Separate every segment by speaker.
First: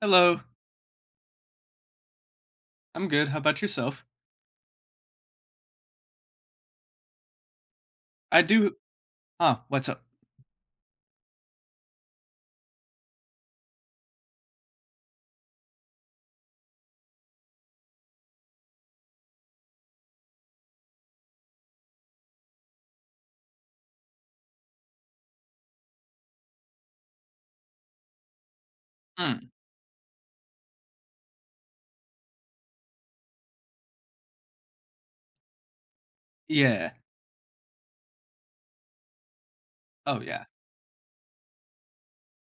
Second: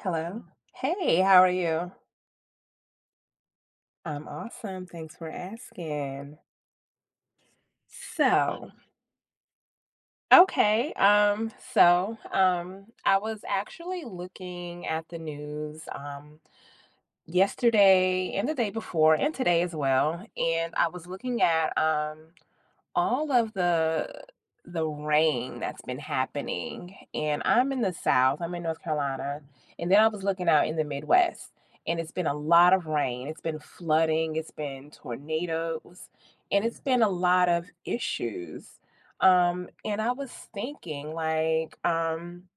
Speaker 1: Hello.
Speaker 2: Hey, how are you?
Speaker 1: I'm good. How about yourself?
Speaker 2: I'm awesome. Thanks for asking.
Speaker 1: I
Speaker 2: So,
Speaker 1: do Huh, what's up?
Speaker 2: okay. I was actually looking at the news, yesterday and the day before and today as well, and I was looking at, all of the rain that's been happening and I'm in the South, I'm in North Carolina,
Speaker 1: Mm,
Speaker 2: and then I was looking out in the Midwest and it's been a lot of rain. It's been flooding, it's been tornadoes, and it's
Speaker 1: yeah.
Speaker 2: been a lot of issues. And I
Speaker 1: Oh,
Speaker 2: was
Speaker 1: yeah.
Speaker 2: thinking like,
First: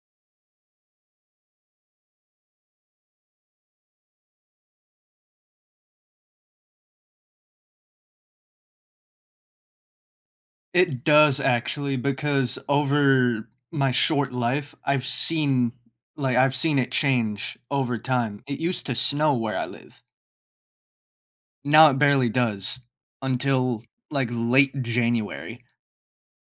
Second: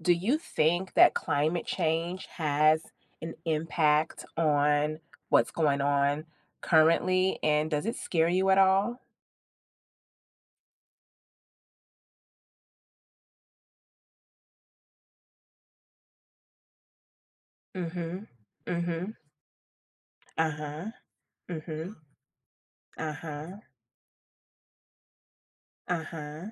Speaker 2: do you think that climate change has an impact on what's going on currently? And does it scare you at all?
Speaker 1: It does actually because over my short life, I've seen I've seen it change over
Speaker 2: Mm-hmm.
Speaker 1: time. It used to
Speaker 2: Mm-hmm.
Speaker 1: snow where I live.
Speaker 2: Uh-huh.
Speaker 1: Now
Speaker 2: Mm-hmm.
Speaker 1: it barely does
Speaker 2: Uh-huh.
Speaker 1: until, like, late January.
Speaker 2: Uh-huh.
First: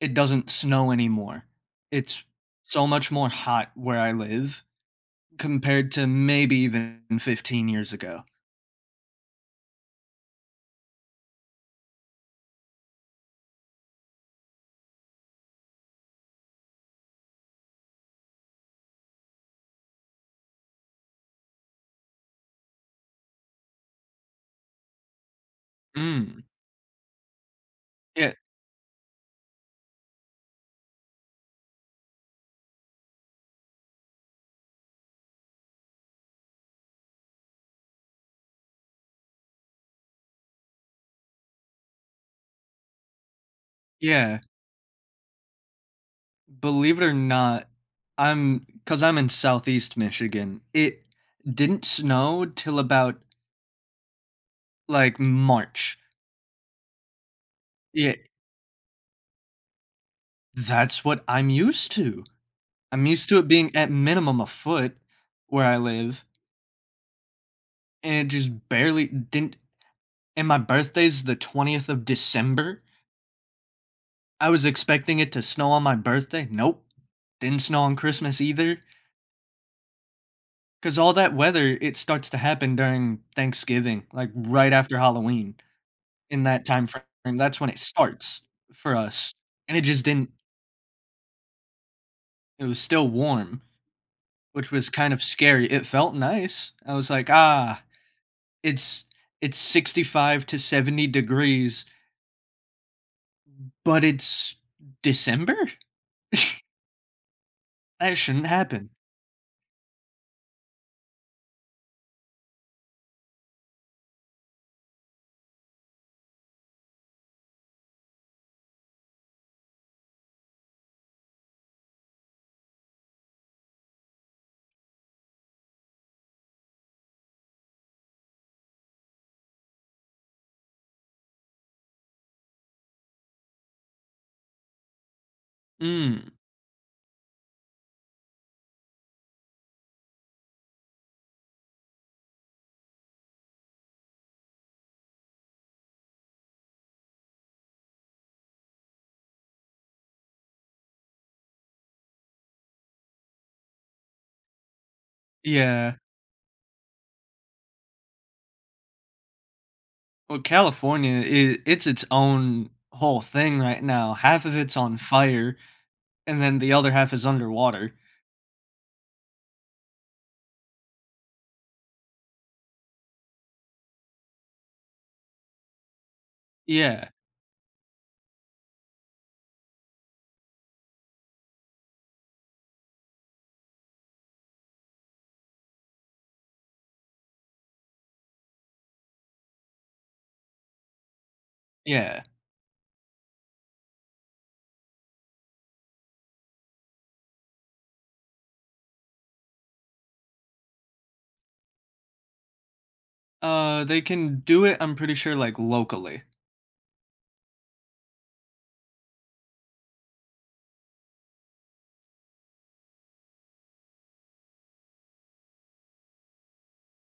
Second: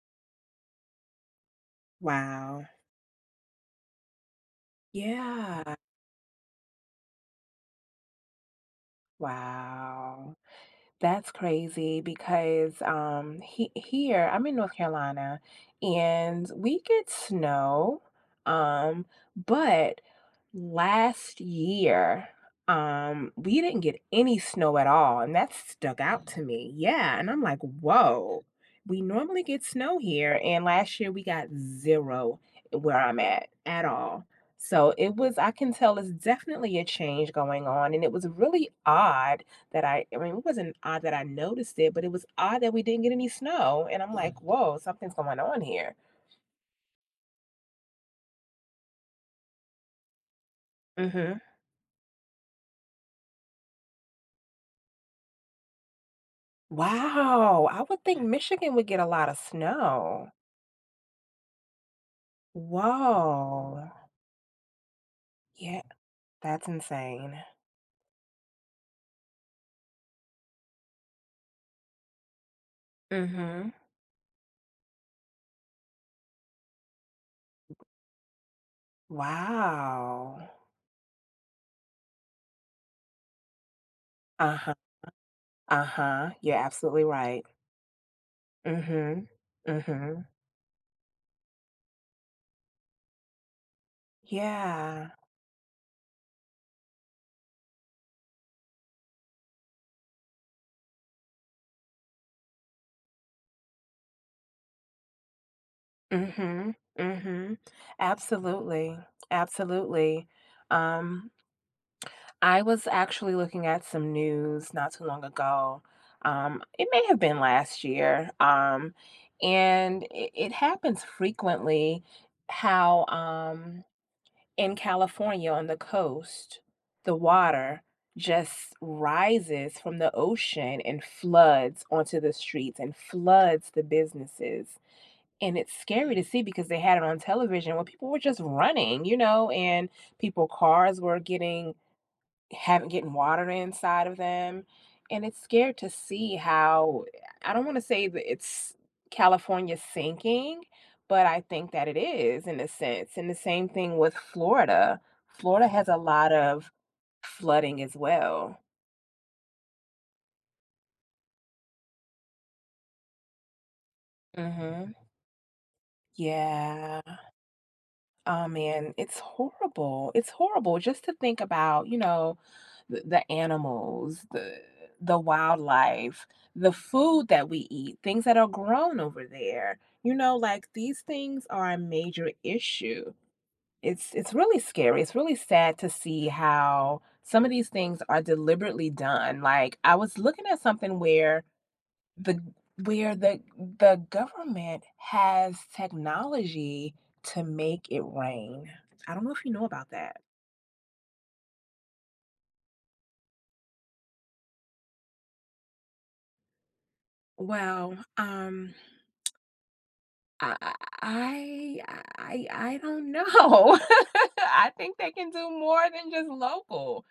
Speaker 1: It doesn't snow anymore. It's
Speaker 2: Wow.
Speaker 1: so much more hot where I live
Speaker 2: Yeah.
Speaker 1: compared to maybe even 15 years ago.
Speaker 2: Wow. That's crazy because he here I'm in North Carolina and we get snow um but last year, we didn't get any snow at all, and that stuck out to
Speaker 1: Mm.
Speaker 2: me. Yeah, and I'm like,
Speaker 1: Yeah.
Speaker 2: whoa, we normally get snow here, and last year we got zero where I'm at all. So it was, I can tell it's definitely a change going on. And it was really odd that I mean, it wasn't odd that I noticed it, but it was odd that we didn't get any snow. And I'm
Speaker 1: Yeah.
Speaker 2: like, whoa, something's going on here.
Speaker 1: Believe it or not, I am because 'cause I'm in Southeast Michigan, it
Speaker 2: hmm
Speaker 1: didn't snow till about, like, March.
Speaker 2: Wow, I would
Speaker 1: Yeah,
Speaker 2: think Michigan would get a lot of snow.
Speaker 1: that's what I'm used to. I'm used to it being at
Speaker 2: Whoa!
Speaker 1: minimum a foot where I
Speaker 2: Yeah,
Speaker 1: live,
Speaker 2: that's insane.
Speaker 1: and it just barely didn't and my birthday's the 20th of December.
Speaker 2: Mhm.
Speaker 1: I was expecting it to snow on my birthday. Nope. Didn't snow on Christmas either. Cause
Speaker 2: Wow.
Speaker 1: all that weather, it starts to happen during Thanksgiving, like, right
Speaker 2: Uh-huh,
Speaker 1: after Halloween.
Speaker 2: uh-huh.
Speaker 1: In
Speaker 2: You're
Speaker 1: that time
Speaker 2: absolutely
Speaker 1: frame,
Speaker 2: right.
Speaker 1: that's when it starts for
Speaker 2: Mhm.
Speaker 1: us, and it just
Speaker 2: Mhm.
Speaker 1: didn't it was still warm, which was
Speaker 2: Yeah.
Speaker 1: kind of scary. It felt nice. I was like, "Ah, it's it's 65 to 70 degrees, but it's December?
Speaker 2: Mhm. Mhm.
Speaker 1: That shouldn't happen."
Speaker 2: Absolutely. Absolutely. Um, I was actually looking at some news not too long ago. It may have been last year. And it happens frequently how, um in California on the coast, the water just rises from the ocean and floods onto the streets and floods the businesses. And it's scary to
Speaker 1: Mm,
Speaker 2: see because they had it on television where people were just running, you know, and people cars were getting haven't getting water inside of them, and it's scared to see how I don't wanna say that it's California sinking, but I think that it is in a sense, and the same thing with Florida. Florida has
Speaker 1: yeah.
Speaker 2: a lot of flooding as well.
Speaker 1: Well, California, I it's its own whole thing right now. Half of it's
Speaker 2: Mhm.
Speaker 1: on fire, and then the other
Speaker 2: Yeah.
Speaker 1: half is underwater.
Speaker 2: Oh man, it's horrible. It's horrible just to think about, you know, the animals, the wildlife, the
Speaker 1: Yeah,
Speaker 2: food that we eat, things that are grown over there. You know, like these things are a major issue. It's really scary. It's really sad to see how some of these things are deliberately done. Like I was looking at something where
Speaker 1: yeah.
Speaker 2: the where the the government has technology to make it rain. I don't know if you know about that.
Speaker 1: They can do it, I'm pretty sure, like, locally.
Speaker 2: Well, I I I don't know. I think they can do more than just local.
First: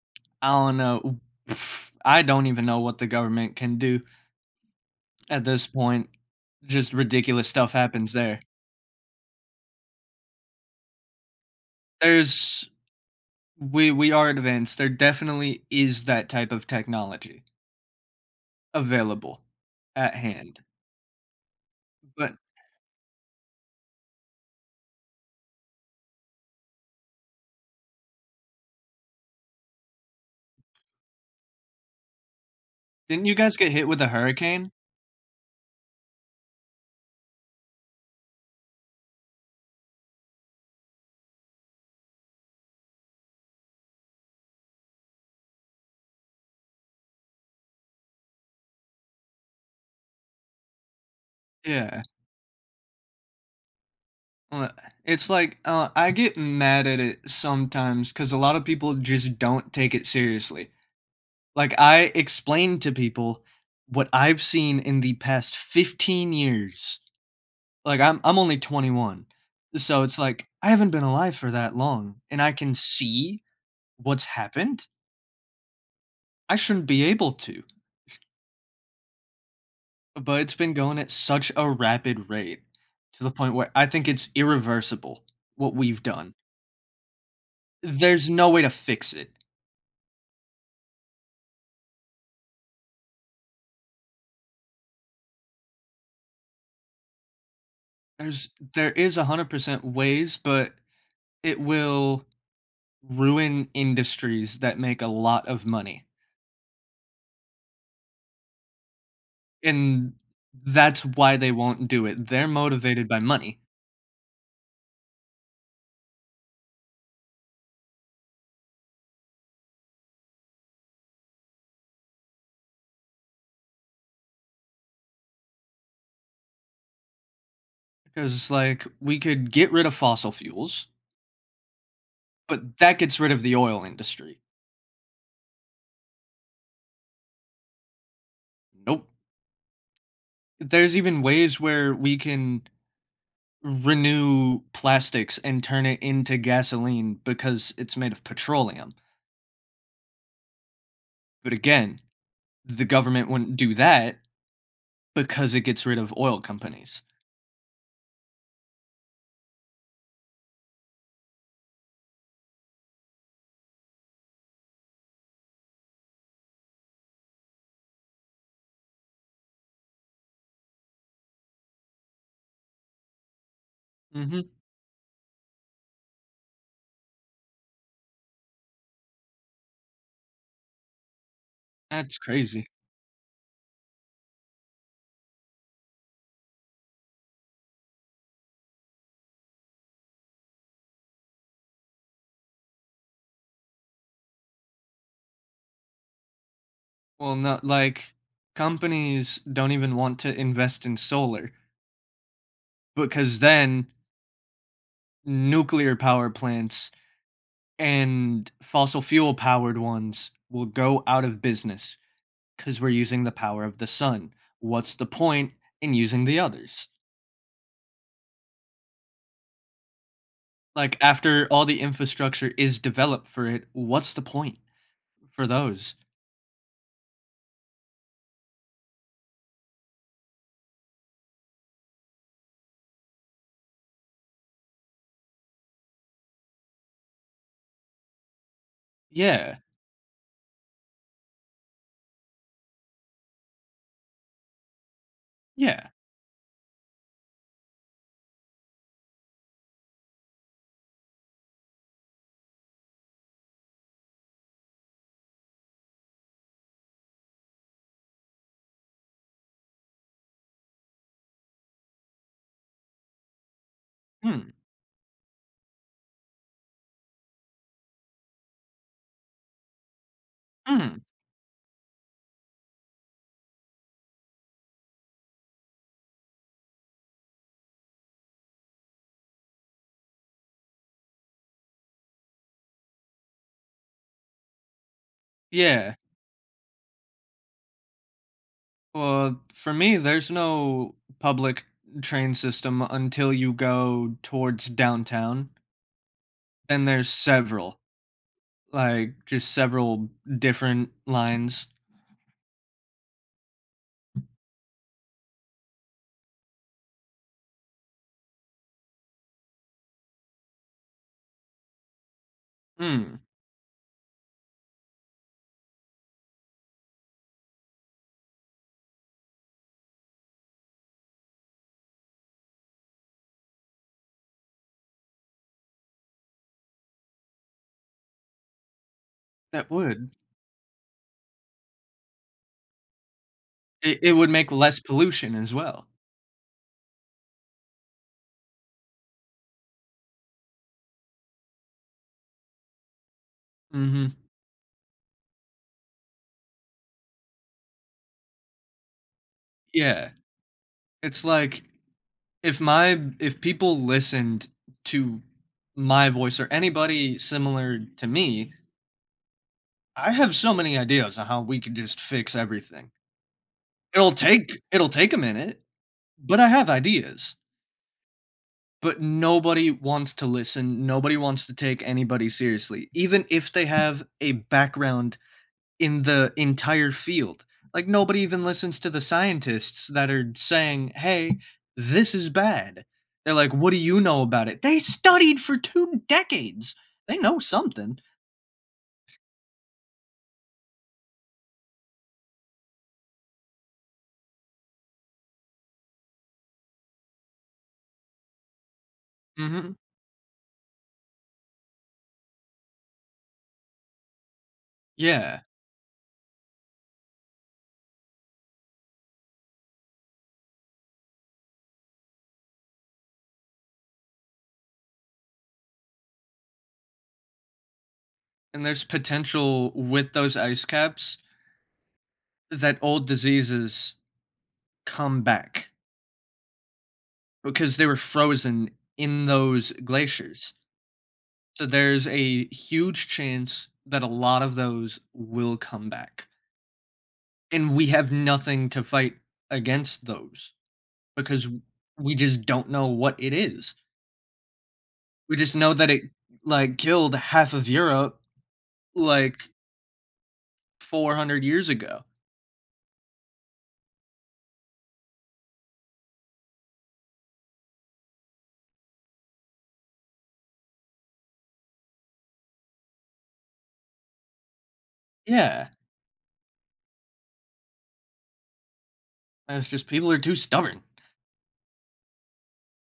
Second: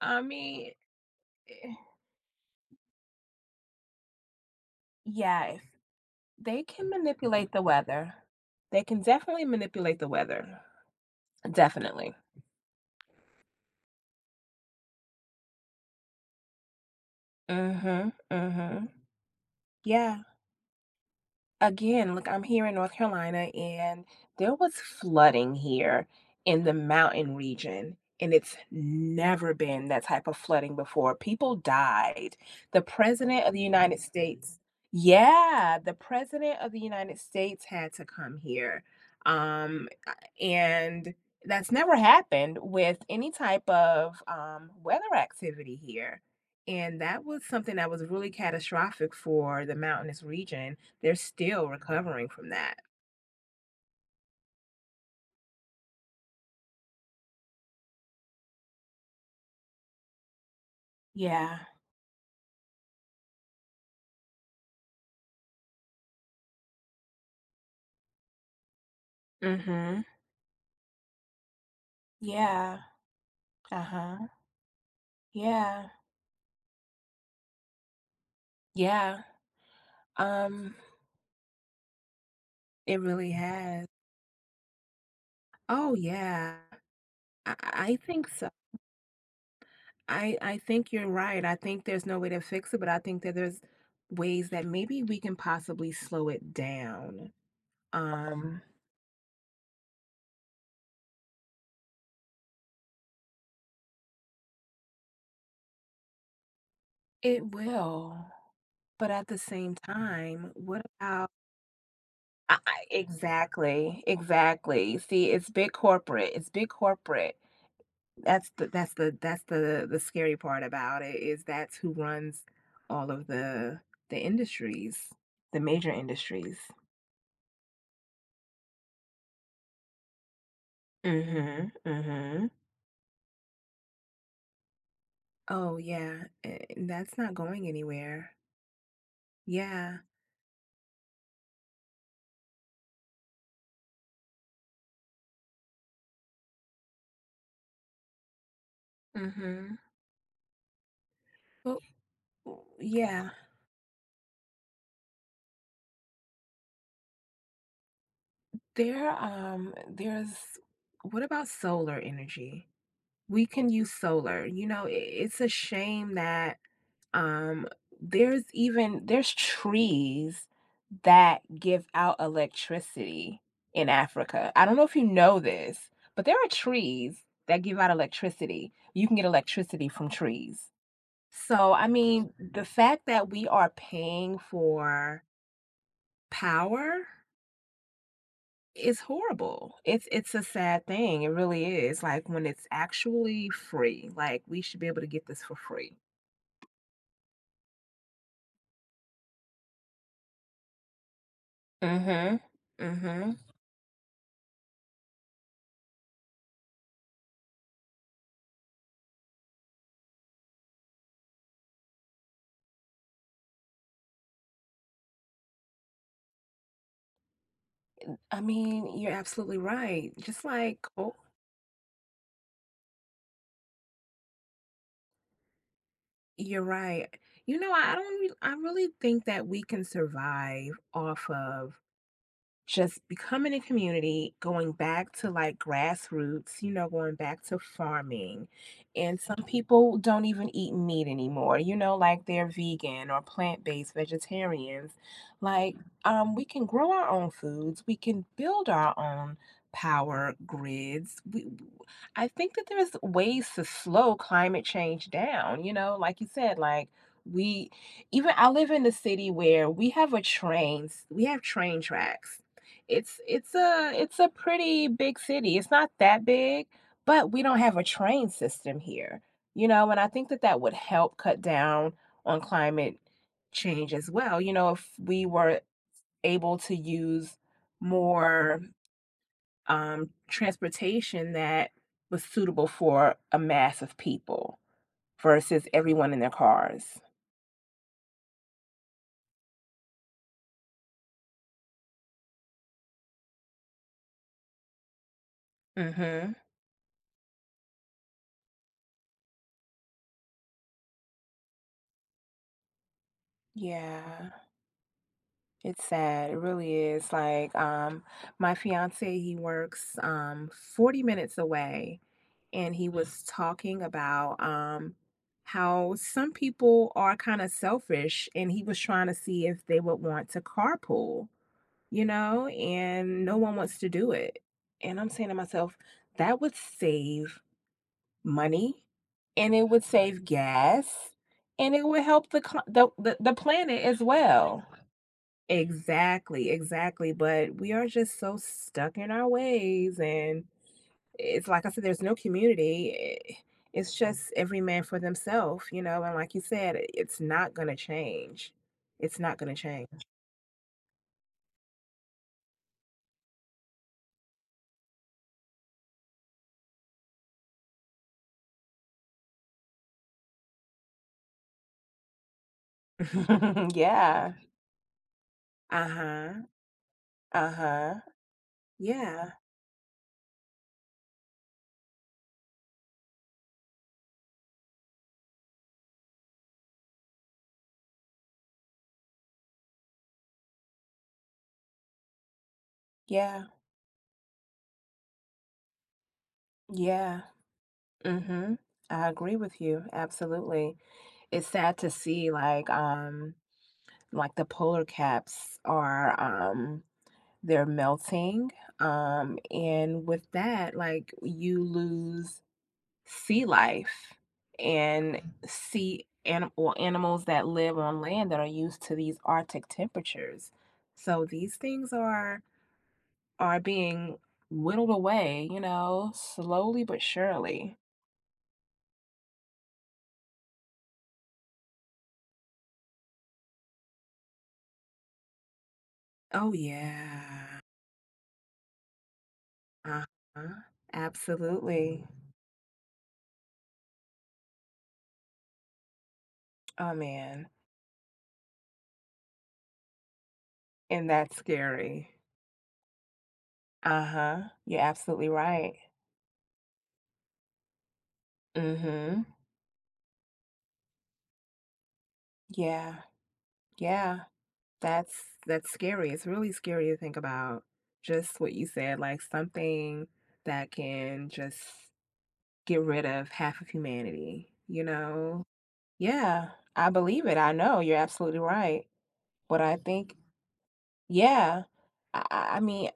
Speaker 2: I
Speaker 1: I
Speaker 2: mean,
Speaker 1: don't know.
Speaker 2: eh,
Speaker 1: Pff, I don't even know what the government can do at
Speaker 2: yes,
Speaker 1: this point.
Speaker 2: they can
Speaker 1: Just ridiculous
Speaker 2: manipulate the
Speaker 1: stuff happens
Speaker 2: weather.
Speaker 1: there.
Speaker 2: They can definitely manipulate the weather. Definitely.
Speaker 1: There's we are advanced. There definitely is that type of technology
Speaker 2: Mhm. Mhm.
Speaker 1: available at
Speaker 2: Yeah.
Speaker 1: hand.
Speaker 2: Again, look,
Speaker 1: But
Speaker 2: I'm here in North Carolina and there was flooding here in the mountain region, and it's never been that type of flooding before. People died. The
Speaker 1: didn't you
Speaker 2: president of
Speaker 1: guys
Speaker 2: the
Speaker 1: get hit with
Speaker 2: United
Speaker 1: a
Speaker 2: States,
Speaker 1: hurricane?
Speaker 2: yeah, the president of the United States had to come here. Um, and that's never happened with any type of weather activity here. And that was something that was really catastrophic for the mountainous region they're still
Speaker 1: Yeah.
Speaker 2: recovering from that.
Speaker 1: Well, it's like I get mad at it sometimes because a lot of people just don't take it seriously.
Speaker 2: Yeah.
Speaker 1: Like I explain to people what I've seen in the past 15 years. Like, I'm only 21, so
Speaker 2: Mhm.
Speaker 1: it's like, I haven't been alive for that long, and I can
Speaker 2: Yeah.
Speaker 1: see
Speaker 2: Uh-huh.
Speaker 1: what's happened.
Speaker 2: Yeah.
Speaker 1: I shouldn't be able to,
Speaker 2: Yeah.
Speaker 1: but it's been
Speaker 2: Um.
Speaker 1: going at such a rapid rate
Speaker 2: It
Speaker 1: to the
Speaker 2: really
Speaker 1: point where I
Speaker 2: has.
Speaker 1: think it's irreversible, what
Speaker 2: Oh
Speaker 1: we've done.
Speaker 2: yeah. I think
Speaker 1: There's no
Speaker 2: so.
Speaker 1: way to fix it.
Speaker 2: I think you're right. I think there's no way to fix it, but I think that there's ways that maybe we can possibly slow it down.
Speaker 1: There's
Speaker 2: Um.
Speaker 1: there is 100% ways, but it will ruin industries that make a lot of money,
Speaker 2: It will. But at the same
Speaker 1: and
Speaker 2: time, what
Speaker 1: that's
Speaker 2: about
Speaker 1: why they won't do it. They're motivated by money.
Speaker 2: exactly, exactly. See, it's big corporate. It's big corporate. That's the scary part about it is that's who runs all of the industries, the major industries.
Speaker 1: Because like we could get rid of fossil fuels,
Speaker 2: Mhm. Mhm.
Speaker 1: but that gets rid of the oil industry.
Speaker 2: Oh, yeah, a that's not going anywhere.
Speaker 1: Nope.
Speaker 2: Yeah.
Speaker 1: There's even ways where we can renew plastics and turn it into gasoline because it's made of petroleum.
Speaker 2: Mhm.
Speaker 1: But
Speaker 2: Well,
Speaker 1: again,
Speaker 2: w
Speaker 1: the government
Speaker 2: yeah.
Speaker 1: wouldn't do that because it gets rid of oil companies.
Speaker 2: There, there's What about solar energy? We can use solar, you know, I it's a shame that Um, there's trees that give out electricity in
Speaker 1: Hmm.
Speaker 2: Africa. I don't know if you know this, but there are trees that give out electricity. You can get electricity from trees. So, I
Speaker 1: That's
Speaker 2: mean, the
Speaker 1: crazy.
Speaker 2: fact that we are paying for power is horrible. It's a sad thing. It really is. Like when it's actually free, like we should be able to get this for free.
Speaker 1: Well, not like companies don't even want to invest in solar
Speaker 2: Mhm. Mhm.
Speaker 1: because then nuclear power plants and fossil fuel powered ones will go out of business because we're using the power of the sun. What's the point in using the others?
Speaker 2: I mean, you're absolutely right. Just like,
Speaker 1: Like,
Speaker 2: oh,
Speaker 1: after all the infrastructure is developed for it, what's the point for those?
Speaker 2: you're right. You know, I don't, re- I really think that we can survive off of just becoming a community, going back to, like, grassroots, you know, going back to farming, and some
Speaker 1: Yeah,
Speaker 2: people don't even eat meat anymore, you know, like, they're vegan or plant-based vegetarians. Like,
Speaker 1: yeah,
Speaker 2: we can grow our own foods, we can build our own power grids. We w I think that there's ways to slow climate change down, you know, like you said, like, we even I live in the city where we have train tracks. It's a
Speaker 1: mm,
Speaker 2: pretty big city. It's not that big, but we don't have a train system here, you know, and I think that that would
Speaker 1: mm,
Speaker 2: help cut down on climate change as well. You know, if we were able to use more transportation that was suitable for a mass of people versus
Speaker 1: yeah.
Speaker 2: everyone in their cars.
Speaker 1: Well, for me, there's no public train system until you go towards downtown.
Speaker 2: Mhm.
Speaker 1: Then there's several, like, just several different lines.
Speaker 2: Yeah. It's sad. It really is. Like, my fiance, he works 40 minutes away, and he
Speaker 1: Mm,
Speaker 2: was talking about how some people are kind of selfish, and he was trying to see if they would want to carpool, you know, and no one wants to do it. And I'm saying to myself, that would save money, and it
Speaker 1: that
Speaker 2: would
Speaker 1: would.
Speaker 2: save gas, and it would help the co- the planet
Speaker 1: It
Speaker 2: as
Speaker 1: it would make
Speaker 2: well.
Speaker 1: less pollution as well.
Speaker 2: Exactly, exactly, but we are just so stuck in our ways, and it's like I said, there's no community. Eh, It's
Speaker 1: Mhm.
Speaker 2: just every man for themself, you know, and like you said, it's not gonna change. It's not gonna change.
Speaker 1: Yeah. It's like, if people listened to my voice or anybody similar to me, I have so many ideas on how we could just fix everything. It'll
Speaker 2: Yeah.
Speaker 1: take it'll take a minute, but
Speaker 2: Uh-huh.
Speaker 1: I have ideas.
Speaker 2: Uh-huh.
Speaker 1: But
Speaker 2: Yeah.
Speaker 1: nobody wants to listen, nobody wants to take anybody seriously, even if they have a background in the entire field. Like nobody even listens to the scientists that are saying, "Hey, this is bad." They're
Speaker 2: Yeah.
Speaker 1: like, "What do you know about it?" They studied for 2 decades. They
Speaker 2: Yeah.
Speaker 1: know something.
Speaker 2: Mm-hmm. I agree with you. Absolutely. It's sad to see like the polar caps are they're melting,
Speaker 1: Mhm.
Speaker 2: and with that, like, you lose sea life and
Speaker 1: Yeah,
Speaker 2: animals that live on land that are used to these Arctic temperatures. So these things are being whittled away, you know, slowly but surely.
Speaker 1: and there's potential with those ice caps that old diseases come back
Speaker 2: Oh, yeah.
Speaker 1: because they were frozen in those
Speaker 2: Uh-huh.
Speaker 1: glaciers. So
Speaker 2: Absolutely.
Speaker 1: there's a huge chance that a lot of those will come back.
Speaker 2: Oh, man.
Speaker 1: And we have nothing to fight against those
Speaker 2: And that's
Speaker 1: because
Speaker 2: scary.
Speaker 1: we just don't know what it is.
Speaker 2: Uh-huh. You're absolutely
Speaker 1: We just know
Speaker 2: right.
Speaker 1: that it, like, killed half of Europe,
Speaker 2: Mhm.
Speaker 1: like, 400 years ago.
Speaker 2: Yeah. Yeah, that's that's scary. It's really scary to think about just what you said, like something that can just get rid of half of humanity, you know?
Speaker 1: Yeah,
Speaker 2: Yeah, I believe it. I know you're absolutely right.
Speaker 1: and
Speaker 2: But
Speaker 1: it's
Speaker 2: I
Speaker 1: just people
Speaker 2: think,
Speaker 1: are too stubborn.
Speaker 2: yeah, I mean,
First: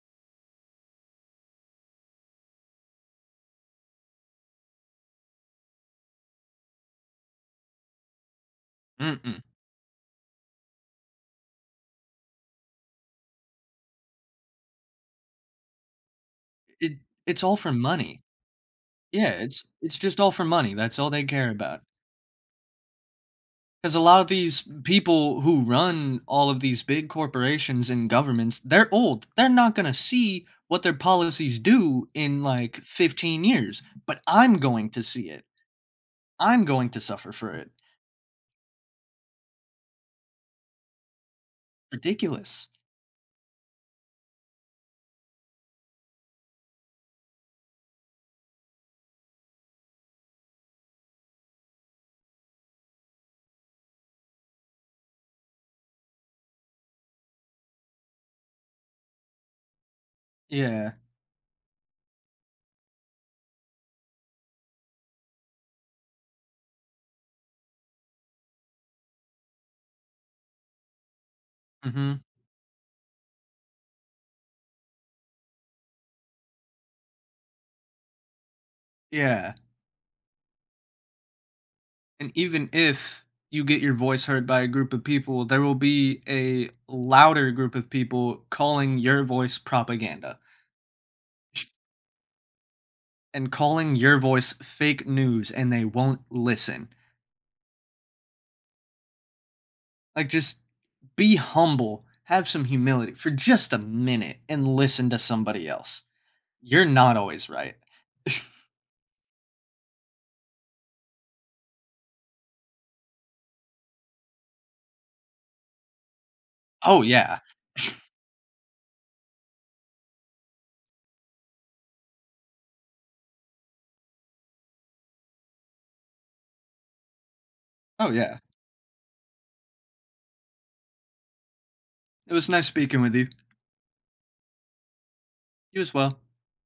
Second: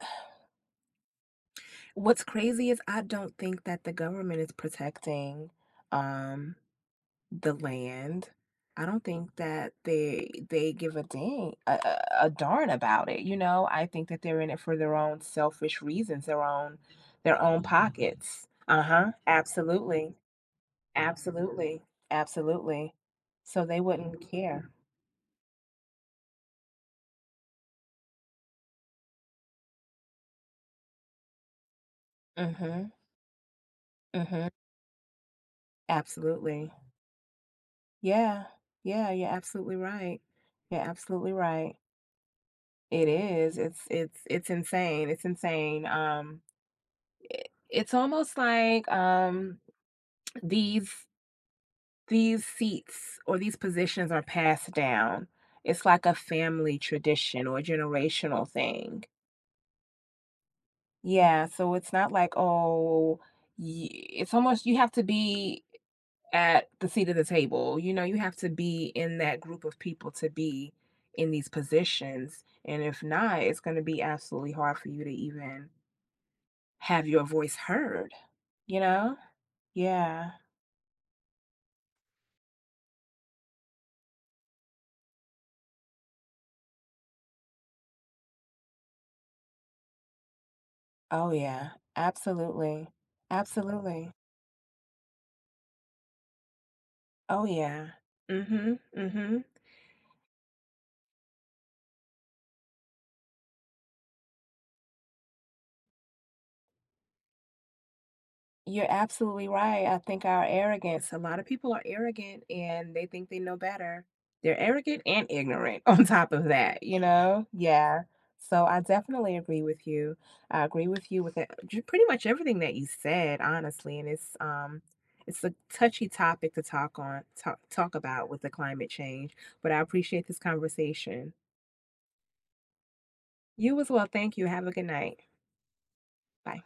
Speaker 2: what's crazy is I don't think that the government is protecting um the land. I don't think
Speaker 1: Mm-mm.
Speaker 2: that they give a dang a darn about it, you know? I think that they're in it for their own selfish reasons,
Speaker 1: It
Speaker 2: their
Speaker 1: it's all
Speaker 2: own
Speaker 1: for money.
Speaker 2: pockets. Uh-huh.
Speaker 1: Yeah, it's
Speaker 2: Absolutely.
Speaker 1: just all for money, that's all they care
Speaker 2: Absolutely.
Speaker 1: about.
Speaker 2: Absolutely. So they
Speaker 1: Because a lot of
Speaker 2: wouldn't
Speaker 1: these
Speaker 2: care.
Speaker 1: people who run all of these big corporations and governments, they're old. They're not going to see what their policies do in like
Speaker 2: Mhm.
Speaker 1: 15 years, but
Speaker 2: Mhm.
Speaker 1: I'm going to see it. I'm
Speaker 2: Absolutely.
Speaker 1: going to suffer for it.
Speaker 2: Yeah. Yeah, you're absolutely right. You're absolutely right.
Speaker 1: Ridiculous.
Speaker 2: It is. It's insane. It's insane. It, it's almost like these seats or these positions are passed down. It's like a family tradition or generational thing.
Speaker 1: Yeah.
Speaker 2: Yeah, so it's not like, oh, it's almost you have to be at the seat of the table. You know, you have to be in that group of people to be in these
Speaker 1: Hmm.
Speaker 2: positions. And if not, it's going to be absolutely hard for you to even have your voice heard, you know?
Speaker 1: Yeah.
Speaker 2: Yeah.
Speaker 1: And even if you get your voice heard by a group of people, there will be a louder group of people calling your voice propaganda
Speaker 2: Oh, yeah. Absolutely.
Speaker 1: and calling
Speaker 2: Absolutely.
Speaker 1: your voice fake news, and they won't listen.
Speaker 2: Oh, yeah. Mhm, mhm.
Speaker 1: Like, just be humble, have some humility for just a minute and listen to somebody else. You're not always right.
Speaker 2: You're absolutely right. I think our arrogance a lot of people are arrogant and they think they know better. They're arrogant and ignorant on top of that, you
Speaker 1: Oh, yeah.
Speaker 2: know? Yeah. So, I definitely agree with you. I agree with you with, j pretty much everything that you said, honestly, and it's a touchy topic to talk on talk talk
Speaker 1: Oh,
Speaker 2: about
Speaker 1: yeah.
Speaker 2: with the climate change, but I appreciate this conversation.
Speaker 1: It was nice speaking with you.
Speaker 2: You as well, thank you. Have a good night.
Speaker 1: You as well.
Speaker 2: Bye.